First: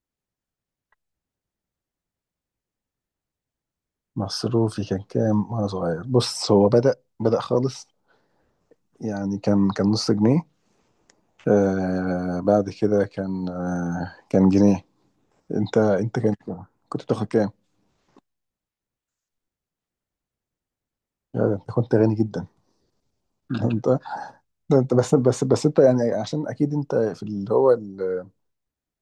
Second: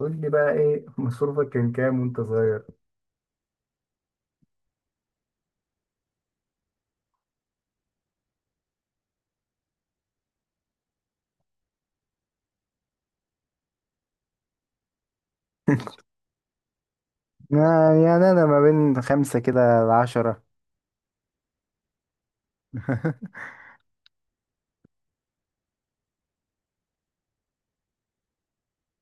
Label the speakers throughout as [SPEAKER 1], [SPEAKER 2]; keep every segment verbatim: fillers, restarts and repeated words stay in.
[SPEAKER 1] قول لي بقى ايه مصروفك كان كام وانت صغير؟
[SPEAKER 2] مصروفي كان كام وانا صغير. بص، هو بدأ بدأ خالص، يعني كان كان نص جنيه. آه، بعد كده كان، آه كان جنيه. انت انت كان كنت بتاخد كام؟
[SPEAKER 1] يعني يعني انا ما بين خمسة كده لعشرة.
[SPEAKER 2] يا ده انت كنت غني جدا. انت، ده انت بس بس بس انت، يعني عشان اكيد انت في اللي هو ال...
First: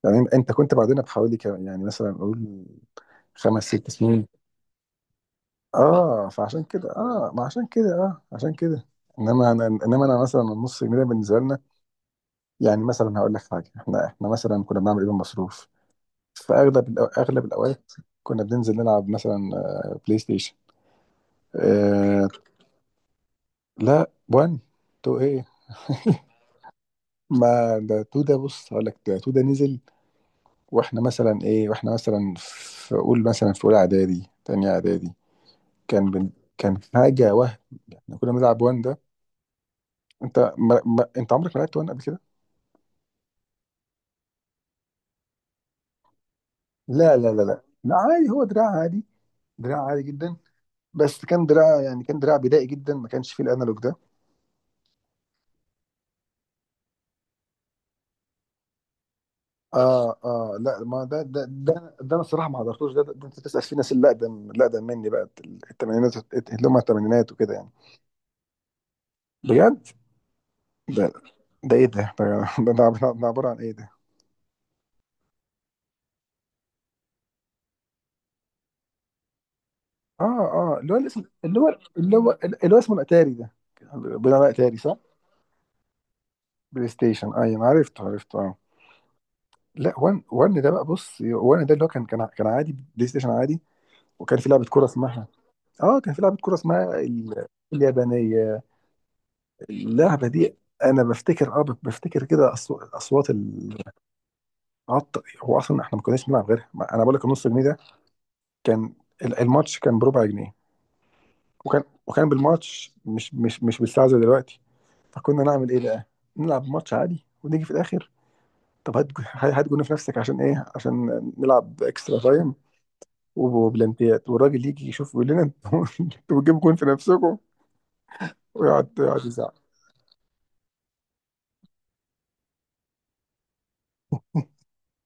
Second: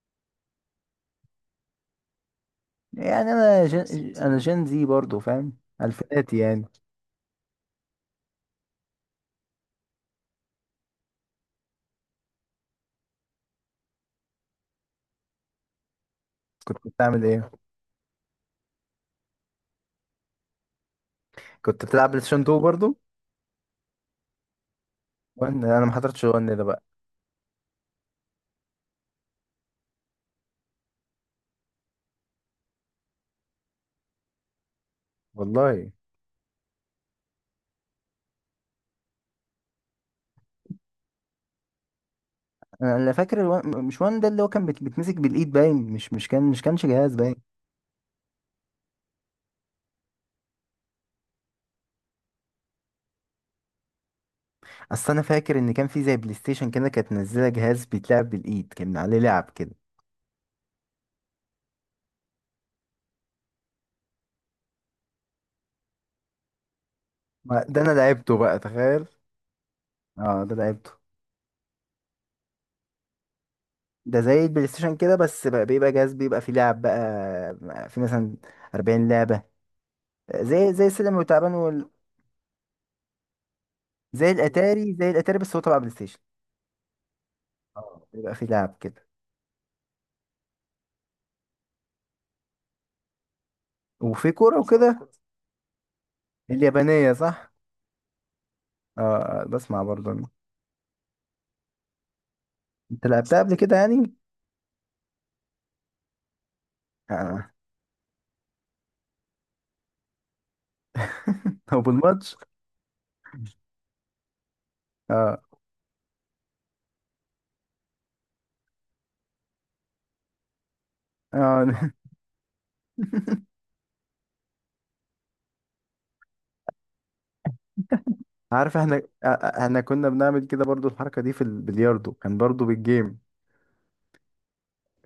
[SPEAKER 2] يعني انت كنت بعدنا بحوالي كام، يعني مثلا اقول
[SPEAKER 1] يعني
[SPEAKER 2] خمس
[SPEAKER 1] انا
[SPEAKER 2] ست
[SPEAKER 1] جن...
[SPEAKER 2] سنين
[SPEAKER 1] انا جن زي برضو، فاهم
[SPEAKER 2] اه،
[SPEAKER 1] الفيناتي
[SPEAKER 2] فعشان
[SPEAKER 1] يعني.
[SPEAKER 2] كده اه ما عشان كده اه عشان كده انما انا انما انا مثلا، النص جنيه ده بالنسبه لنا يعني، مثلا هقول لك حاجه، احنا احنا مثلا كنا بنعمل ايه بالمصروف في
[SPEAKER 1] كنت
[SPEAKER 2] اغلب الأو...
[SPEAKER 1] بتعمل
[SPEAKER 2] اغلب
[SPEAKER 1] ايه؟
[SPEAKER 2] الاوقات؟ كنا بننزل نلعب مثلا آه، بلاي ستيشن
[SPEAKER 1] كنت بتلعب بلاي
[SPEAKER 2] آه...
[SPEAKER 1] ستيشن اتنين برضو؟
[SPEAKER 2] لا، واحد، اتنين ايه
[SPEAKER 1] وان انا ما حضرتش وان ده بقى.
[SPEAKER 2] ما ده تو، ده بص، هقول لك ده تو ده نزل. واحنا مثلا ايه واحنا مثلا في، قول مثلا في اولى اعدادي، تانية اعدادي
[SPEAKER 1] والله
[SPEAKER 2] كان بن... كان حاجه وهم. احنا كنا بنلعب وان ده. انت ما... ما... انت عمرك ما لعبت وان قبل كده؟
[SPEAKER 1] انا اللي فاكر الوان... مش وان ده، اللي هو كان بت... بتمسك بالايد، باين مش مش كان مش كانش جهاز
[SPEAKER 2] لا لا
[SPEAKER 1] باين.
[SPEAKER 2] لا لا لا، عادي، هو دراع عادي، دراع عادي جدا، بس كان دراع، يعني كان دراع بدائي جدا، ما كانش فيه الانالوج ده.
[SPEAKER 1] اصل انا فاكر ان كان في زي بلاي ستيشن كده، كانت منزله جهاز بيتلعب بالايد كان عليه لعب كده.
[SPEAKER 2] اه اه لا، ما ده ده ده, ده انا الصراحه ما حضرتوش ده, ده, ده انت تسال في ناس اللي اقدم اللي اقدم مني بقى، الثمانينات، اللي هم الثمانينات وكده
[SPEAKER 1] ما-
[SPEAKER 2] يعني.
[SPEAKER 1] ده انا لعبته بقى، تخيل.
[SPEAKER 2] بجد؟
[SPEAKER 1] اه ده لعبته.
[SPEAKER 2] ده، ده ايه ده؟ ده ده, ده, ده, ده عباره عن ايه؟ ده
[SPEAKER 1] ده زي البلاي ستيشن كده، بس بقى بيبقى جهاز بيبقى فيه لعب بقى، في مثلا 40 لعبة،
[SPEAKER 2] اه
[SPEAKER 1] زي
[SPEAKER 2] اه،
[SPEAKER 1] زي
[SPEAKER 2] اللي هو
[SPEAKER 1] السلم
[SPEAKER 2] الاسم،
[SPEAKER 1] والتعبان
[SPEAKER 2] اللي هو
[SPEAKER 1] وال...
[SPEAKER 2] اللي هو اللي هو اسمه الاتاري ده،
[SPEAKER 1] زي
[SPEAKER 2] بناء على اتاري،
[SPEAKER 1] الاتاري،
[SPEAKER 2] صح؟
[SPEAKER 1] زي الاتاري، بس هو تبع بلاي ستيشن.
[SPEAKER 2] بلاي ستيشن، ايوه، أنا عرفته،
[SPEAKER 1] اه بيبقى
[SPEAKER 2] عرفته
[SPEAKER 1] فيه
[SPEAKER 2] اه.
[SPEAKER 1] لعب كده،
[SPEAKER 2] لا، وان وان ده بقى، بص، وان ده اللي هو كان كان كان عادي، بلاي ستيشن عادي.
[SPEAKER 1] وفي
[SPEAKER 2] وكان في
[SPEAKER 1] كورة
[SPEAKER 2] لعبه كوره
[SPEAKER 1] وكده.
[SPEAKER 2] اسمها، اه كان في لعبه كوره اسمها
[SPEAKER 1] اليابانية
[SPEAKER 2] ال-
[SPEAKER 1] صح؟
[SPEAKER 2] اليابانيه.
[SPEAKER 1] اه. آه، بسمع برضه أنا.
[SPEAKER 2] اللعبه دي انا بفتكر، اه بفتكر كده أصو-
[SPEAKER 1] انت
[SPEAKER 2] اصوات.
[SPEAKER 1] لعبتها قبل كده يعني؟
[SPEAKER 2] العط، هو اصلا احنا ما كناش بنلعب غيرها. ما- انا بقول لك النص
[SPEAKER 1] اه.
[SPEAKER 2] جنيه ده كان، ال- الماتش كان بربع جنيه،
[SPEAKER 1] او
[SPEAKER 2] وكان وكان
[SPEAKER 1] بالماتش.
[SPEAKER 2] بالماتش، مش مش مش بالساعه زي دلوقتي.
[SPEAKER 1] اه.
[SPEAKER 2] فكنا نعمل ايه بقى؟ نلعب ماتش عادي، ونيجي في الاخر طب هات جو- هات جون في نفسك عشان ايه؟ عشان نلعب
[SPEAKER 1] اه
[SPEAKER 2] اكسترا تايم وبلانتيات. والراجل يجي يشوف يقول لنا، انتوا انتوا بتجيبوا جون في نفسكم؟
[SPEAKER 1] عارف
[SPEAKER 2] ويقعد
[SPEAKER 1] احنا. آه،
[SPEAKER 2] يقعد
[SPEAKER 1] آه، احنا كنا بنعمل كده برضه، الحركة دي في البلياردو كان برضه بالجيم،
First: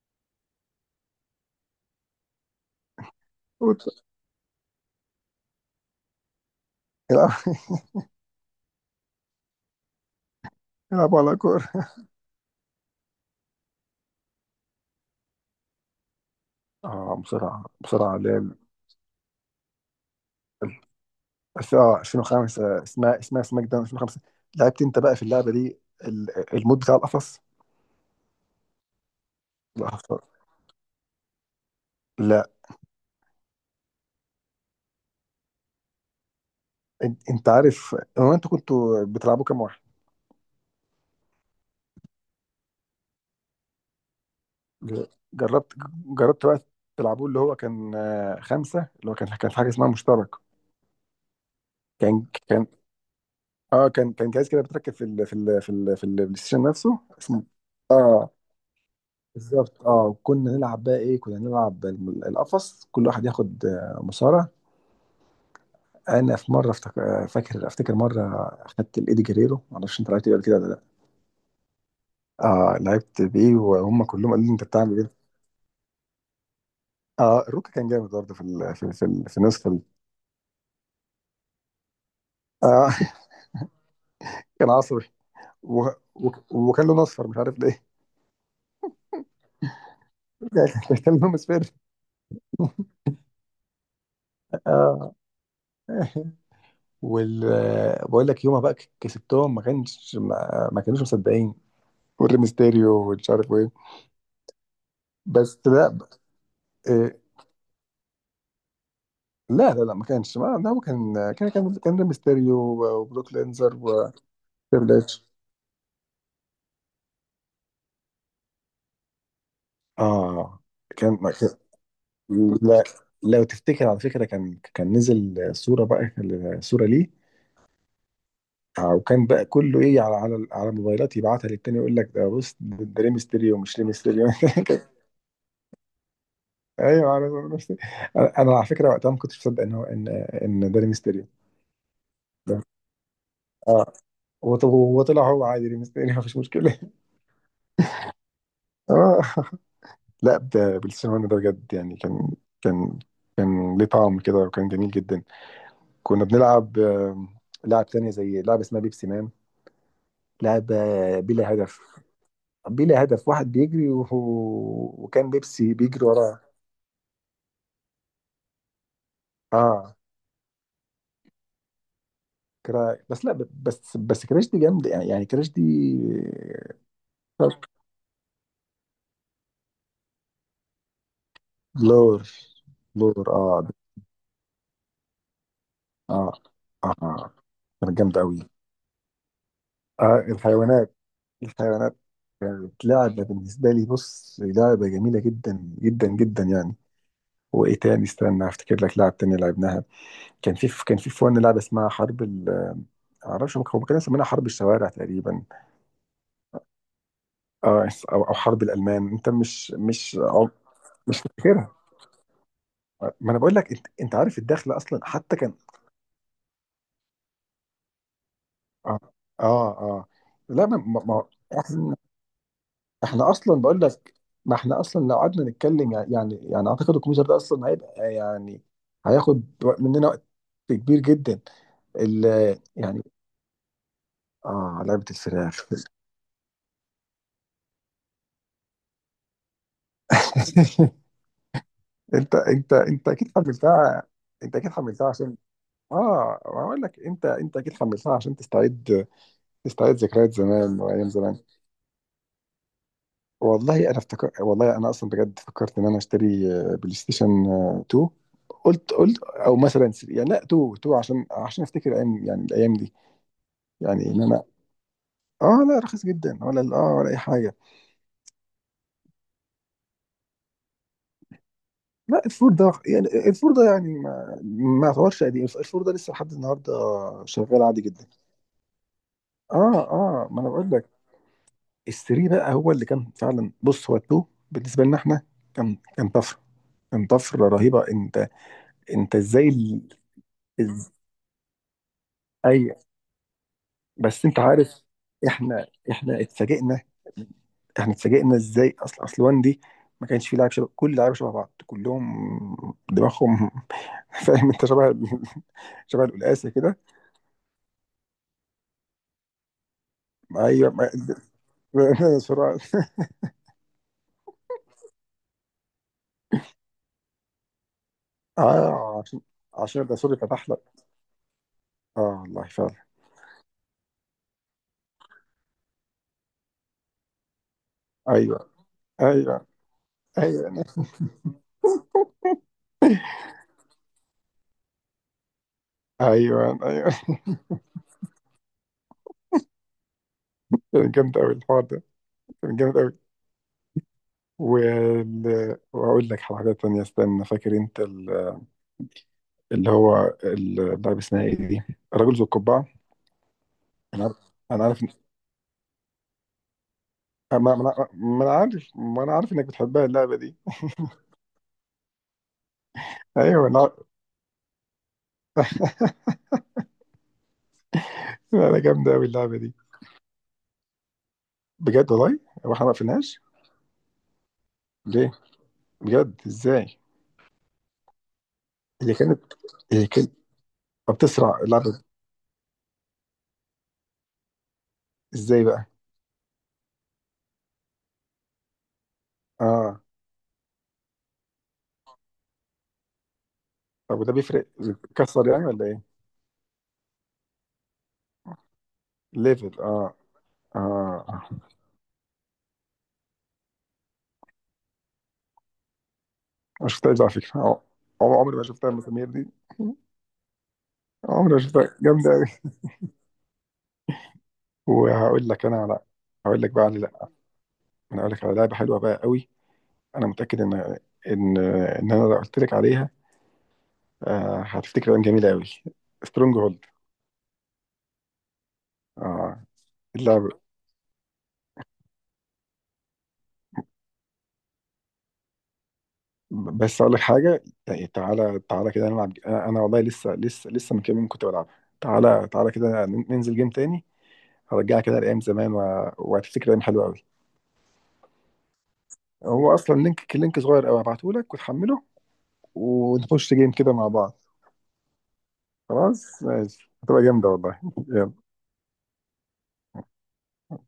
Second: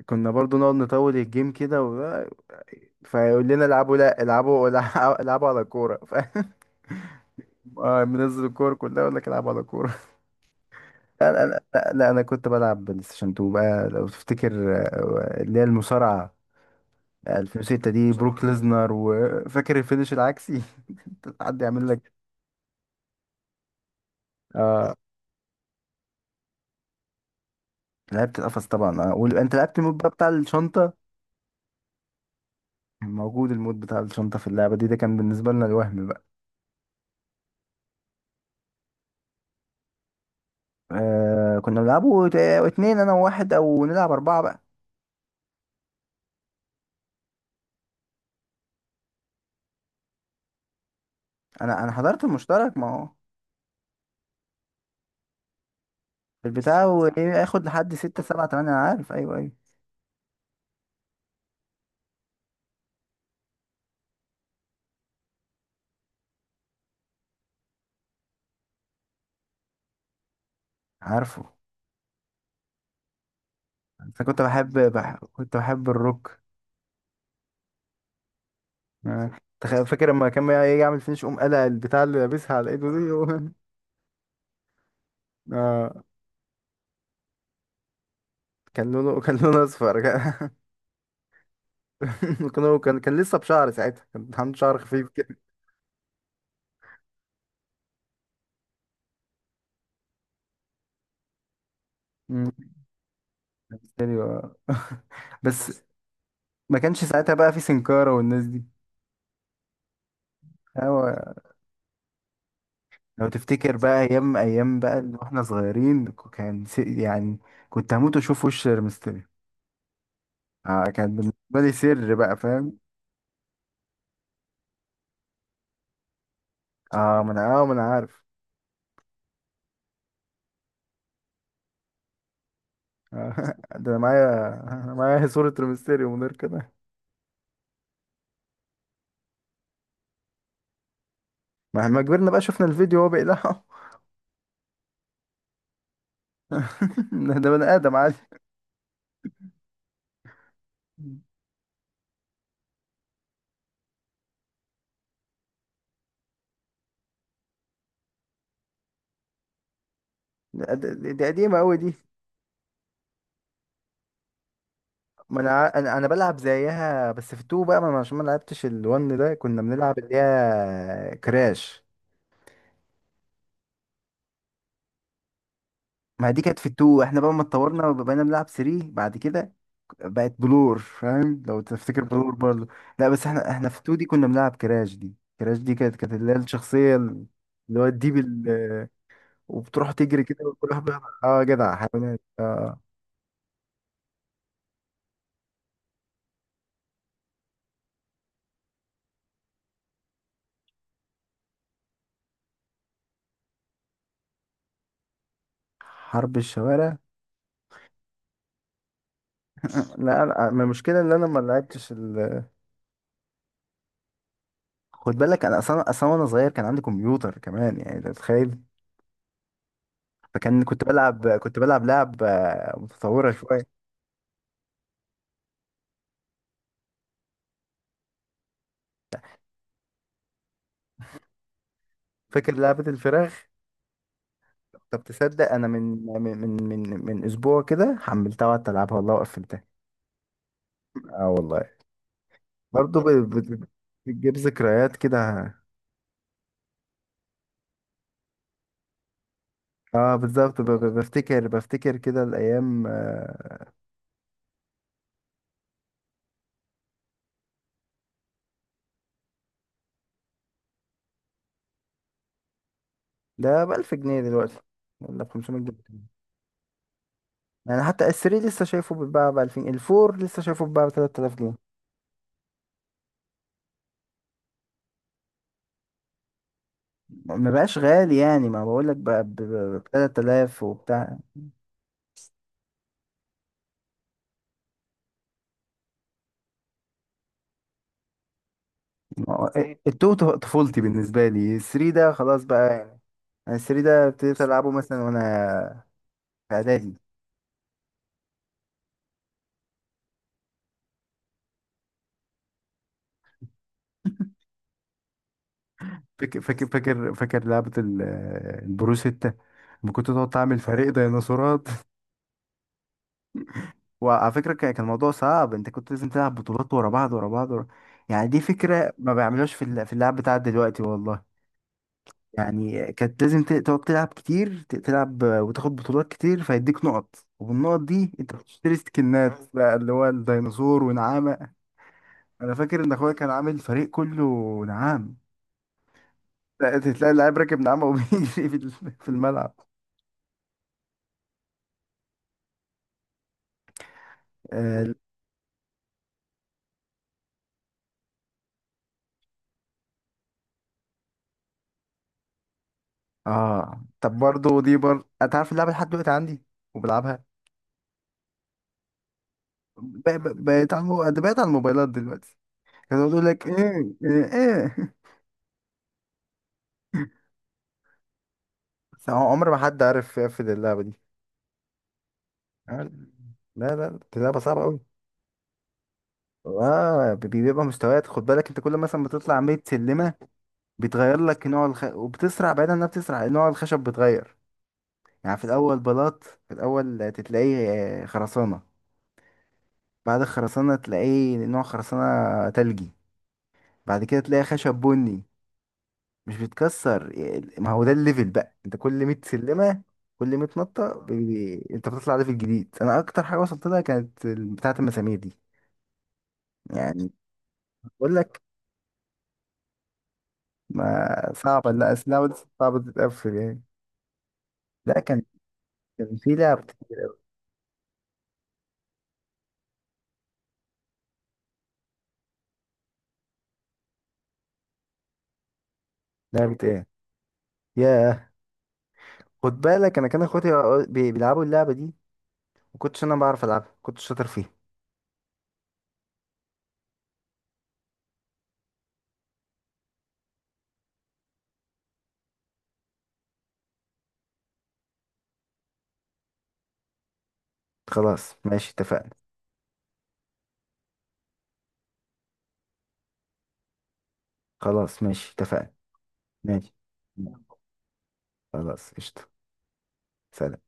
[SPEAKER 1] كنا برضه نقعد نطول الجيم كده. فيقول لنا العبوا،
[SPEAKER 2] يزعق.
[SPEAKER 1] لا العبوا الع- العبوا على كورة ف... آه، منزل الكورة كلها يقول لك العبوا على كورة.
[SPEAKER 2] يلعبوا على
[SPEAKER 1] لا أنا،
[SPEAKER 2] كورة.
[SPEAKER 1] لا لا، أنا كنت بلعب بلاي ستيشن اتنين بقى لو تفتكر، آه، اللي هي المصارعة
[SPEAKER 2] اه بسرعة
[SPEAKER 1] الفين وستة دي،
[SPEAKER 2] بسرعة، اللي
[SPEAKER 1] بروك
[SPEAKER 2] هي
[SPEAKER 1] بصراحة
[SPEAKER 2] ال-
[SPEAKER 1] ليزنر، وفاكر الفينش العكسي.
[SPEAKER 2] ال-
[SPEAKER 1] حد
[SPEAKER 2] بس
[SPEAKER 1] يعمل
[SPEAKER 2] اه،
[SPEAKER 1] لك.
[SPEAKER 2] ألفين وخمسة، اسمها اسمها سماك داون ألفين وخمسة. لعبت
[SPEAKER 1] آه
[SPEAKER 2] انت بقى في اللعبة دي، ال- المود بتاع القفص؟
[SPEAKER 1] لعبت القفص طبعا، آه، وال- انت لعبت المود بقى
[SPEAKER 2] القفص
[SPEAKER 1] بتاع الشنطة.
[SPEAKER 2] لا.
[SPEAKER 1] موجود المود بتاع الشنطة في اللعبة دي، ده كان بالنسبة لنا الوهم بقى.
[SPEAKER 2] انت أنت عارف هو انتوا كنتوا بتلعبوا كام واحد؟
[SPEAKER 1] آه كنا بنلعبه ت- اتنين انا وواحد، او نلعب اربعة بقى.
[SPEAKER 2] ج- جربت جربت بقى، تلعبوه اللي هو كان آه، خمسة، اللي هو كان كان في حاجة اسمها مشترك.
[SPEAKER 1] انا انا حضرت
[SPEAKER 2] كان كان
[SPEAKER 1] المشترك، ما هو
[SPEAKER 2] اه كان كان جهاز كده بتركب في ال في ال في ال في البلاي ستيشن
[SPEAKER 1] البتاع
[SPEAKER 2] نفسه
[SPEAKER 1] وايه
[SPEAKER 2] اسمه،
[SPEAKER 1] اخد لحد ستة
[SPEAKER 2] اه
[SPEAKER 1] سبعة تمانية، انا عارف، ايوه ايوه.
[SPEAKER 2] بالظبط اه. كنا نلعب بقى ايه، كنا نلعب ال- القفص، كل واحد ياخد آه، مصارع. انا في مره افتك- آه، فاكر افتكر مره اخدت الايدي جريرو، معرفش انت لعبت بيه قبل كده ولا لا.
[SPEAKER 1] عارفه.
[SPEAKER 2] اه لعبت بيه، وهم
[SPEAKER 1] انا
[SPEAKER 2] كلهم
[SPEAKER 1] كنت
[SPEAKER 2] قالوا لي انت
[SPEAKER 1] بحب
[SPEAKER 2] بتعمل
[SPEAKER 1] بح...
[SPEAKER 2] ايه.
[SPEAKER 1] كنت بحب الروك.
[SPEAKER 2] اه، الروكا كان جامد برضه في ال- في في, ال-
[SPEAKER 1] آه،
[SPEAKER 2] في النسخه
[SPEAKER 1] تخ-
[SPEAKER 2] دي.
[SPEAKER 1] فاكر لما كان بقى يجي يعمل فينش، قوم قلع البتاع اللي لابسها على ايده
[SPEAKER 2] اه
[SPEAKER 1] دي و...
[SPEAKER 2] كان عصبي، و...
[SPEAKER 1] آه
[SPEAKER 2] و... وكان لون اصفر، مش عارف ليه.
[SPEAKER 1] كان لونه كان لونه اصفر. كان
[SPEAKER 2] كان لون اصفر
[SPEAKER 1] كان كان كان لسه بشعر ساعتها، كان عنده شعر خفيف
[SPEAKER 2] اه،
[SPEAKER 1] كده.
[SPEAKER 2] وال بقول لك يومها بقى كسبتهم، ما كانش ما, ما كانوش مصدقين،
[SPEAKER 1] مم.
[SPEAKER 2] والريمستيريو ومش عارف ايه.
[SPEAKER 1] ايوه.
[SPEAKER 2] بس
[SPEAKER 1] بس.
[SPEAKER 2] لا،
[SPEAKER 1] ما كانش
[SPEAKER 2] إيه،
[SPEAKER 1] ساعتها بقى في سنكارة والناس دي.
[SPEAKER 2] لا لا لا، ما كانش ما ده هو
[SPEAKER 1] هو
[SPEAKER 2] كان، كان كان كان ده ميستيريو،
[SPEAKER 1] لو
[SPEAKER 2] وبروك
[SPEAKER 1] تفتكر
[SPEAKER 2] لينزر،
[SPEAKER 1] بقى ايام، ايام
[SPEAKER 2] وتريبل
[SPEAKER 1] بقى اللي
[SPEAKER 2] اتش.
[SPEAKER 1] واحنا صغيرين، كان س- يعني كنت هموت واشوف وش ريمستر.
[SPEAKER 2] اه
[SPEAKER 1] آه كانت
[SPEAKER 2] كان، ما كان،
[SPEAKER 1] بالنسبة لي سر بقى، فاهم.
[SPEAKER 2] لا، لو تفتكر على فكره، كان كان نزل صوره بقى، صوره ليه.
[SPEAKER 1] اه ما انا اه ما انا عارف.
[SPEAKER 2] آه، وكان بقى كله ايه، على على على موبايلات يبعتها للتاني يقول لك ده، بص ده ده ليه
[SPEAKER 1] آه
[SPEAKER 2] ميستيريو مش ليه
[SPEAKER 1] ده انا
[SPEAKER 2] ميستيريو.
[SPEAKER 1] معايا، انا معايا صورة ريمستيريو من غير كده.
[SPEAKER 2] ايوه انا انا أنا على فكره وقتها ما كنتش مصدق ان هو ان ان ده ليه ميستيريو
[SPEAKER 1] مهما كبرنا بقى
[SPEAKER 2] ده.
[SPEAKER 1] شفنا الفيديو وهو بيقلعه.
[SPEAKER 2] اه وط- وطلع هو عادي ليه ميستيريو مفيش مشكله.
[SPEAKER 1] ده ده بني ادم عادي.
[SPEAKER 2] اه لا ب- بالسينما، ده بجد يعني كان كان كان ليه طعم كده، وكان جميل جدا. كنا بنلعب آه، لعب تانية زي لعبة اسمها بيبسي مان،
[SPEAKER 1] ده-
[SPEAKER 2] لعبة
[SPEAKER 1] ده- دي
[SPEAKER 2] بلا
[SPEAKER 1] قديمة قوي
[SPEAKER 2] هدف.
[SPEAKER 1] دي.
[SPEAKER 2] بلا هدف، واحد بيجري، وهو وكان
[SPEAKER 1] ما انا ع-
[SPEAKER 2] بيبسي
[SPEAKER 1] انا
[SPEAKER 2] بيجري
[SPEAKER 1] أنا بلعب
[SPEAKER 2] وراه.
[SPEAKER 1] زيها بس في التو بقى، ما أنا عشان ما لعبتش الون ده كنا
[SPEAKER 2] اه
[SPEAKER 1] بنلعب اللي هي كراش.
[SPEAKER 2] كرا... بس لا ب- بس بس كراش دي جامدة، يعني يعني كراش دي،
[SPEAKER 1] ما دي كانت في التو، احنا بقى ما اتطورنا وبقينا بنلعب تلاتة بعد كده. بقت بلور، فاهم لو تفتكر
[SPEAKER 2] لور،
[SPEAKER 1] بلور برضه. لا
[SPEAKER 2] لور
[SPEAKER 1] بس احنا
[SPEAKER 2] اه.
[SPEAKER 1] احنا في اتنين دي كنا بنلعب كراش دي، كراش دي كانت كانت اللي
[SPEAKER 2] اه
[SPEAKER 1] هي
[SPEAKER 2] اه
[SPEAKER 1] الشخصية،
[SPEAKER 2] آه،
[SPEAKER 1] اللي هو
[SPEAKER 2] كانت
[SPEAKER 1] الديب
[SPEAKER 2] جامدة قوي.
[SPEAKER 1] ال- وبتروح تجري
[SPEAKER 2] اه
[SPEAKER 1] كده، وكل واحد
[SPEAKER 2] الحيوانات،
[SPEAKER 1] بيعمل- اه جدع
[SPEAKER 2] الحيوانات،
[SPEAKER 1] حيوانات، اه.
[SPEAKER 2] كانت لعبة بالنسبة لي، بص، لعبة جميلة جدا جدا جدا يعني. وإيه تاني، استنى أفتكر لك لعب تاني لعبناها. كان في كان في فن لعبة اسمها حرب ال معرفش هم كانوا مسمينها حرب الشوارع تقريبا،
[SPEAKER 1] حرب الشوارع.
[SPEAKER 2] آه، أو أو حرب الألمان، أنت مش مش
[SPEAKER 1] لا
[SPEAKER 2] أو
[SPEAKER 1] لا، ما المشكلة اللي
[SPEAKER 2] مش
[SPEAKER 1] انا ما
[SPEAKER 2] فاكرها؟
[SPEAKER 1] لعبتش ال....
[SPEAKER 2] ما أنا بقول لك، أنت أنت عارف الدخلة أصلا
[SPEAKER 1] خد
[SPEAKER 2] حتى
[SPEAKER 1] بالك
[SPEAKER 2] كان
[SPEAKER 1] انا اصلا، اصلا وانا صغير كان عندي كمبيوتر كمان، يعني انت تتخيل.
[SPEAKER 2] آه آه, آه.
[SPEAKER 1] فكان
[SPEAKER 2] لا ما
[SPEAKER 1] كنت
[SPEAKER 2] ما
[SPEAKER 1] بلعب
[SPEAKER 2] ما-
[SPEAKER 1] كنت بلعب لعب آه،
[SPEAKER 2] احنا
[SPEAKER 1] متطورة
[SPEAKER 2] اصلا
[SPEAKER 1] شوية.
[SPEAKER 2] بقول لك، ما احنا اصلا لو قعدنا نتكلم يعني، يعني يعني اعتقد الكمبيوتر ده اصلا هيبقى يعني، هياخد وق- مننا وقت كبير جدا ال
[SPEAKER 1] فاكر لعبة
[SPEAKER 2] يعني.
[SPEAKER 1] الفراخ؟
[SPEAKER 2] اه
[SPEAKER 1] طب
[SPEAKER 2] لعبة
[SPEAKER 1] تصدق، انا
[SPEAKER 2] الفراخ
[SPEAKER 1] من من من من من اسبوع كده حملتها وقعدت العبها والله، وقفلتها. اه والله.
[SPEAKER 2] انت انت
[SPEAKER 1] برضه
[SPEAKER 2] انت
[SPEAKER 1] ب-
[SPEAKER 2] اكيد
[SPEAKER 1] بت-
[SPEAKER 2] حملتها.
[SPEAKER 1] بتجيب
[SPEAKER 2] انت اكيد
[SPEAKER 1] ذكريات
[SPEAKER 2] حملتها عشان
[SPEAKER 1] كده.
[SPEAKER 2] اه بقول لك، انت انت اكيد حملتها عشان تستعيد، تستعيد
[SPEAKER 1] اه
[SPEAKER 2] ذكريات
[SPEAKER 1] بالظبط، ب-
[SPEAKER 2] زمان،
[SPEAKER 1] ب-
[SPEAKER 2] وايام زمان.
[SPEAKER 1] بفتكر بفتكر كده الايام، آه،
[SPEAKER 2] والله انا افتكر، والله انا اصلا بجد فكرت ان انا اشتري آه، بلاي ستيشن آه، اتنين، قلت قلت او مثلا ثلاثة يعني، لا اتنين، اتنين، عشان عشان افتكر ايام، يعني الايام دي،
[SPEAKER 1] ده ب 1000
[SPEAKER 2] يعني
[SPEAKER 1] جنيه
[SPEAKER 2] ان انا.
[SPEAKER 1] دلوقتي، ولا ب 500
[SPEAKER 2] اه لا، رخيص
[SPEAKER 1] جنيه
[SPEAKER 2] جدا، ولا ال- اه ولا اي حاجه.
[SPEAKER 1] يعني حتى الثري لسه شايفه بيتباع ب الفين، الفور لسه شايفه بيتباع ب تلات الاف جنيه.
[SPEAKER 2] لا الفور ده يعني، الفور ده يعني، ما ما يعتبرش قديم. الفور ده لسه لحد النهارده
[SPEAKER 1] ما
[SPEAKER 2] شغال
[SPEAKER 1] بقاش
[SPEAKER 2] عادي جدا.
[SPEAKER 1] غالي يعني، ما بقول لك بقى ب ب- ب
[SPEAKER 2] اه اه ما انا
[SPEAKER 1] تلات الاف
[SPEAKER 2] بقول لك،
[SPEAKER 1] وبتاع.
[SPEAKER 2] الثري بقى هو اللي كان فعلا، بص، هو التو بالنسبه لنا احنا كان كان طفره، كان طفره رهيبه. انت انت
[SPEAKER 1] ما
[SPEAKER 2] ازاي
[SPEAKER 1] هو
[SPEAKER 2] ال...
[SPEAKER 1] التو، ط- طفولتي
[SPEAKER 2] إز...
[SPEAKER 1] بالنسبه لي، الثري ده خلاص بقى يعني. الثري ده
[SPEAKER 2] بس انت
[SPEAKER 1] ابتديت العبه
[SPEAKER 2] عارف،
[SPEAKER 1] مثلا
[SPEAKER 2] احنا
[SPEAKER 1] وانا
[SPEAKER 2] احنا
[SPEAKER 1] في
[SPEAKER 2] اتفاجئنا،
[SPEAKER 1] اعدادي.
[SPEAKER 2] احنا اتفاجئنا ازاي. اصل اصل وان دي ما كانش فيه لاعب شبه، كل اللعيبه شبه بعض، كلهم دماغهم فاهم، انت شبه ال- شبه
[SPEAKER 1] فاكر
[SPEAKER 2] القلقاسه
[SPEAKER 1] فاكر
[SPEAKER 2] كده.
[SPEAKER 1] فاكر فاكر لعبة ال- البرو ستة، لما كنت تقعد تعمل
[SPEAKER 2] ايوه
[SPEAKER 1] فريق
[SPEAKER 2] ما-
[SPEAKER 1] ديناصورات.
[SPEAKER 2] بسرعه.
[SPEAKER 1] وعلى فكرة كان كان الموضوع صعب، انت كنت لازم تلعب بطولات ورا بعض، ورا بعض، ورا.... يعني دي فكرة
[SPEAKER 2] اه
[SPEAKER 1] ما
[SPEAKER 2] عشان
[SPEAKER 1] بيعملوهاش في
[SPEAKER 2] عشان
[SPEAKER 1] الل- في اللعب
[SPEAKER 2] الرسول
[SPEAKER 1] بتاع
[SPEAKER 2] فتح لك.
[SPEAKER 1] دلوقتي والله.
[SPEAKER 2] اه والله فعلا.
[SPEAKER 1] يعني كانت لازم ت- تقعد تلعب كتير، ت- تلعب وتاخد بطولات كتير فيديك نقط، وبالنقط دي انت
[SPEAKER 2] ايوه
[SPEAKER 1] بتشتري سكنات
[SPEAKER 2] ايوه
[SPEAKER 1] بقى، اللي هو
[SPEAKER 2] ايوه
[SPEAKER 1] الديناصور ونعامة. انا فاكر ان اخويا كان عامل فريق كله نعام.
[SPEAKER 2] ايوه
[SPEAKER 1] تلاقي
[SPEAKER 2] ايوه.
[SPEAKER 1] تلاقي اللاعب راكب نعامة وبيجري في ال- في الملعب.
[SPEAKER 2] كان جامد قوي الحوار ده، كان جامد قوي
[SPEAKER 1] آه،
[SPEAKER 2] وال... واقول لك حاجه تانية. استنى، فاكر انت اللي هو اللعبة اسمها ايه دي، الرجل ذو القبعة؟
[SPEAKER 1] اه
[SPEAKER 2] انا عارف،
[SPEAKER 1] طب برضه
[SPEAKER 2] انا
[SPEAKER 1] دي
[SPEAKER 2] عارف.
[SPEAKER 1] بر انت عارف اللعبه لحد دلوقتي عندي، وبلعبها.
[SPEAKER 2] ما ما انا ما أنا عارف ما انا عارف انك بتحبها
[SPEAKER 1] ب-
[SPEAKER 2] اللعبة دي.
[SPEAKER 1] ب- بقيت على المو... ده بقيت على الموبايلات دلوقتي. كانوا بيقول لك
[SPEAKER 2] ايوه انا عارف.
[SPEAKER 1] ايه ايه ايه.
[SPEAKER 2] لا، لا، جامدة قوي
[SPEAKER 1] بس عم-
[SPEAKER 2] اللعبة
[SPEAKER 1] عمر
[SPEAKER 2] دي.
[SPEAKER 1] ما حد عارف يقفل اللعبه دي.
[SPEAKER 2] بجد والله. هو احنا ما
[SPEAKER 1] لا،
[SPEAKER 2] قفلناش
[SPEAKER 1] لا لا، دي لعبه صعبه قوي.
[SPEAKER 2] ليه؟ بجد، ازاي؟
[SPEAKER 1] اه بي- بي- بيبقى مستويات، خد بالك انت كل
[SPEAKER 2] اللي
[SPEAKER 1] مثلا ما
[SPEAKER 2] كانت
[SPEAKER 1] تطلع 100
[SPEAKER 2] اللي كانت
[SPEAKER 1] سلمه، بيتغير
[SPEAKER 2] بتسرع
[SPEAKER 1] لك نوع
[SPEAKER 2] اللعبة،
[SPEAKER 1] الخ... وبتسرع، بعيدا انها بتسرع، نوع الخشب بيتغير. يعني في
[SPEAKER 2] ازاي بقى؟
[SPEAKER 1] الاول بلاط، في الاول تلاقيه آه، خرسانه.
[SPEAKER 2] اه
[SPEAKER 1] بعد الخرسانه تلاقيه نوع خرسانه تلجي،
[SPEAKER 2] طب
[SPEAKER 1] بعد
[SPEAKER 2] وده
[SPEAKER 1] كده تلاقي
[SPEAKER 2] بيفرق،
[SPEAKER 1] خشب بني.
[SPEAKER 2] بتكسر يعني ولا ايه؟
[SPEAKER 1] مش بيتكسر، ما هو ده الليفل بقى، انت كل 100
[SPEAKER 2] ليفل،
[SPEAKER 1] سلمة،
[SPEAKER 2] اه
[SPEAKER 1] كل 100 نطة
[SPEAKER 2] اه
[SPEAKER 1] بي... بي- انت بتطلع ليفل جديد. انا اكتر حاجة وصلت لها كانت ال- بتاعة المسامير دي.
[SPEAKER 2] ما شفتهاش على
[SPEAKER 1] يعني
[SPEAKER 2] فكرة آه. عم-
[SPEAKER 1] بقول
[SPEAKER 2] عمري
[SPEAKER 1] لك،
[SPEAKER 2] ما شفتها المسامير دي،
[SPEAKER 1] ما
[SPEAKER 2] عمري ما
[SPEAKER 1] صعبة،
[SPEAKER 2] شفتها،
[SPEAKER 1] لا
[SPEAKER 2] جامدة
[SPEAKER 1] اسلحة
[SPEAKER 2] قوي.
[SPEAKER 1] دي صعبة تتقفل يعني. لا كان
[SPEAKER 2] وهقول لك انا على،
[SPEAKER 1] كان في
[SPEAKER 2] هقول لك بقى
[SPEAKER 1] لعبة.
[SPEAKER 2] على، انا اقول لك على لعبه حلوه بقى قوي، انا متاكد ان ان ان انا لو قلت لك عليها آه، هتفتكر ايام جميله قوي. سترونج
[SPEAKER 1] لعبة
[SPEAKER 2] هولد.
[SPEAKER 1] ايه؟ ياه.
[SPEAKER 2] اه
[SPEAKER 1] خد بالك انا كان
[SPEAKER 2] اللعبه،
[SPEAKER 1] اخواتي بي- بيلعبوا اللعبة دي، ما كنتش انا بعرف العبها، كنت شاطر فيها.
[SPEAKER 2] بس اقول لك حاجه يعني، تعالى تعالى كده نلعب انا أنا والله لسه، لسه لسه من كام يوم كنت بلعبها. تعالى تعالى كده ننزل جيم تاني، هرجعك كده لايام زمان، و- وهتفتكر ايام حلوه قوي.
[SPEAKER 1] خلاص ماشي اتفقنا.
[SPEAKER 2] هو اصلا لينك، لينك صغير قوي، هبعته لك وتحمله، ونخش جيم كده مع بعض.
[SPEAKER 1] خلاص ماشي اتفقنا.
[SPEAKER 2] خلاص ماشي،
[SPEAKER 1] ماشي.
[SPEAKER 2] هتبقى جامده والله. يلا.
[SPEAKER 1] خلاص قشطة. سلام.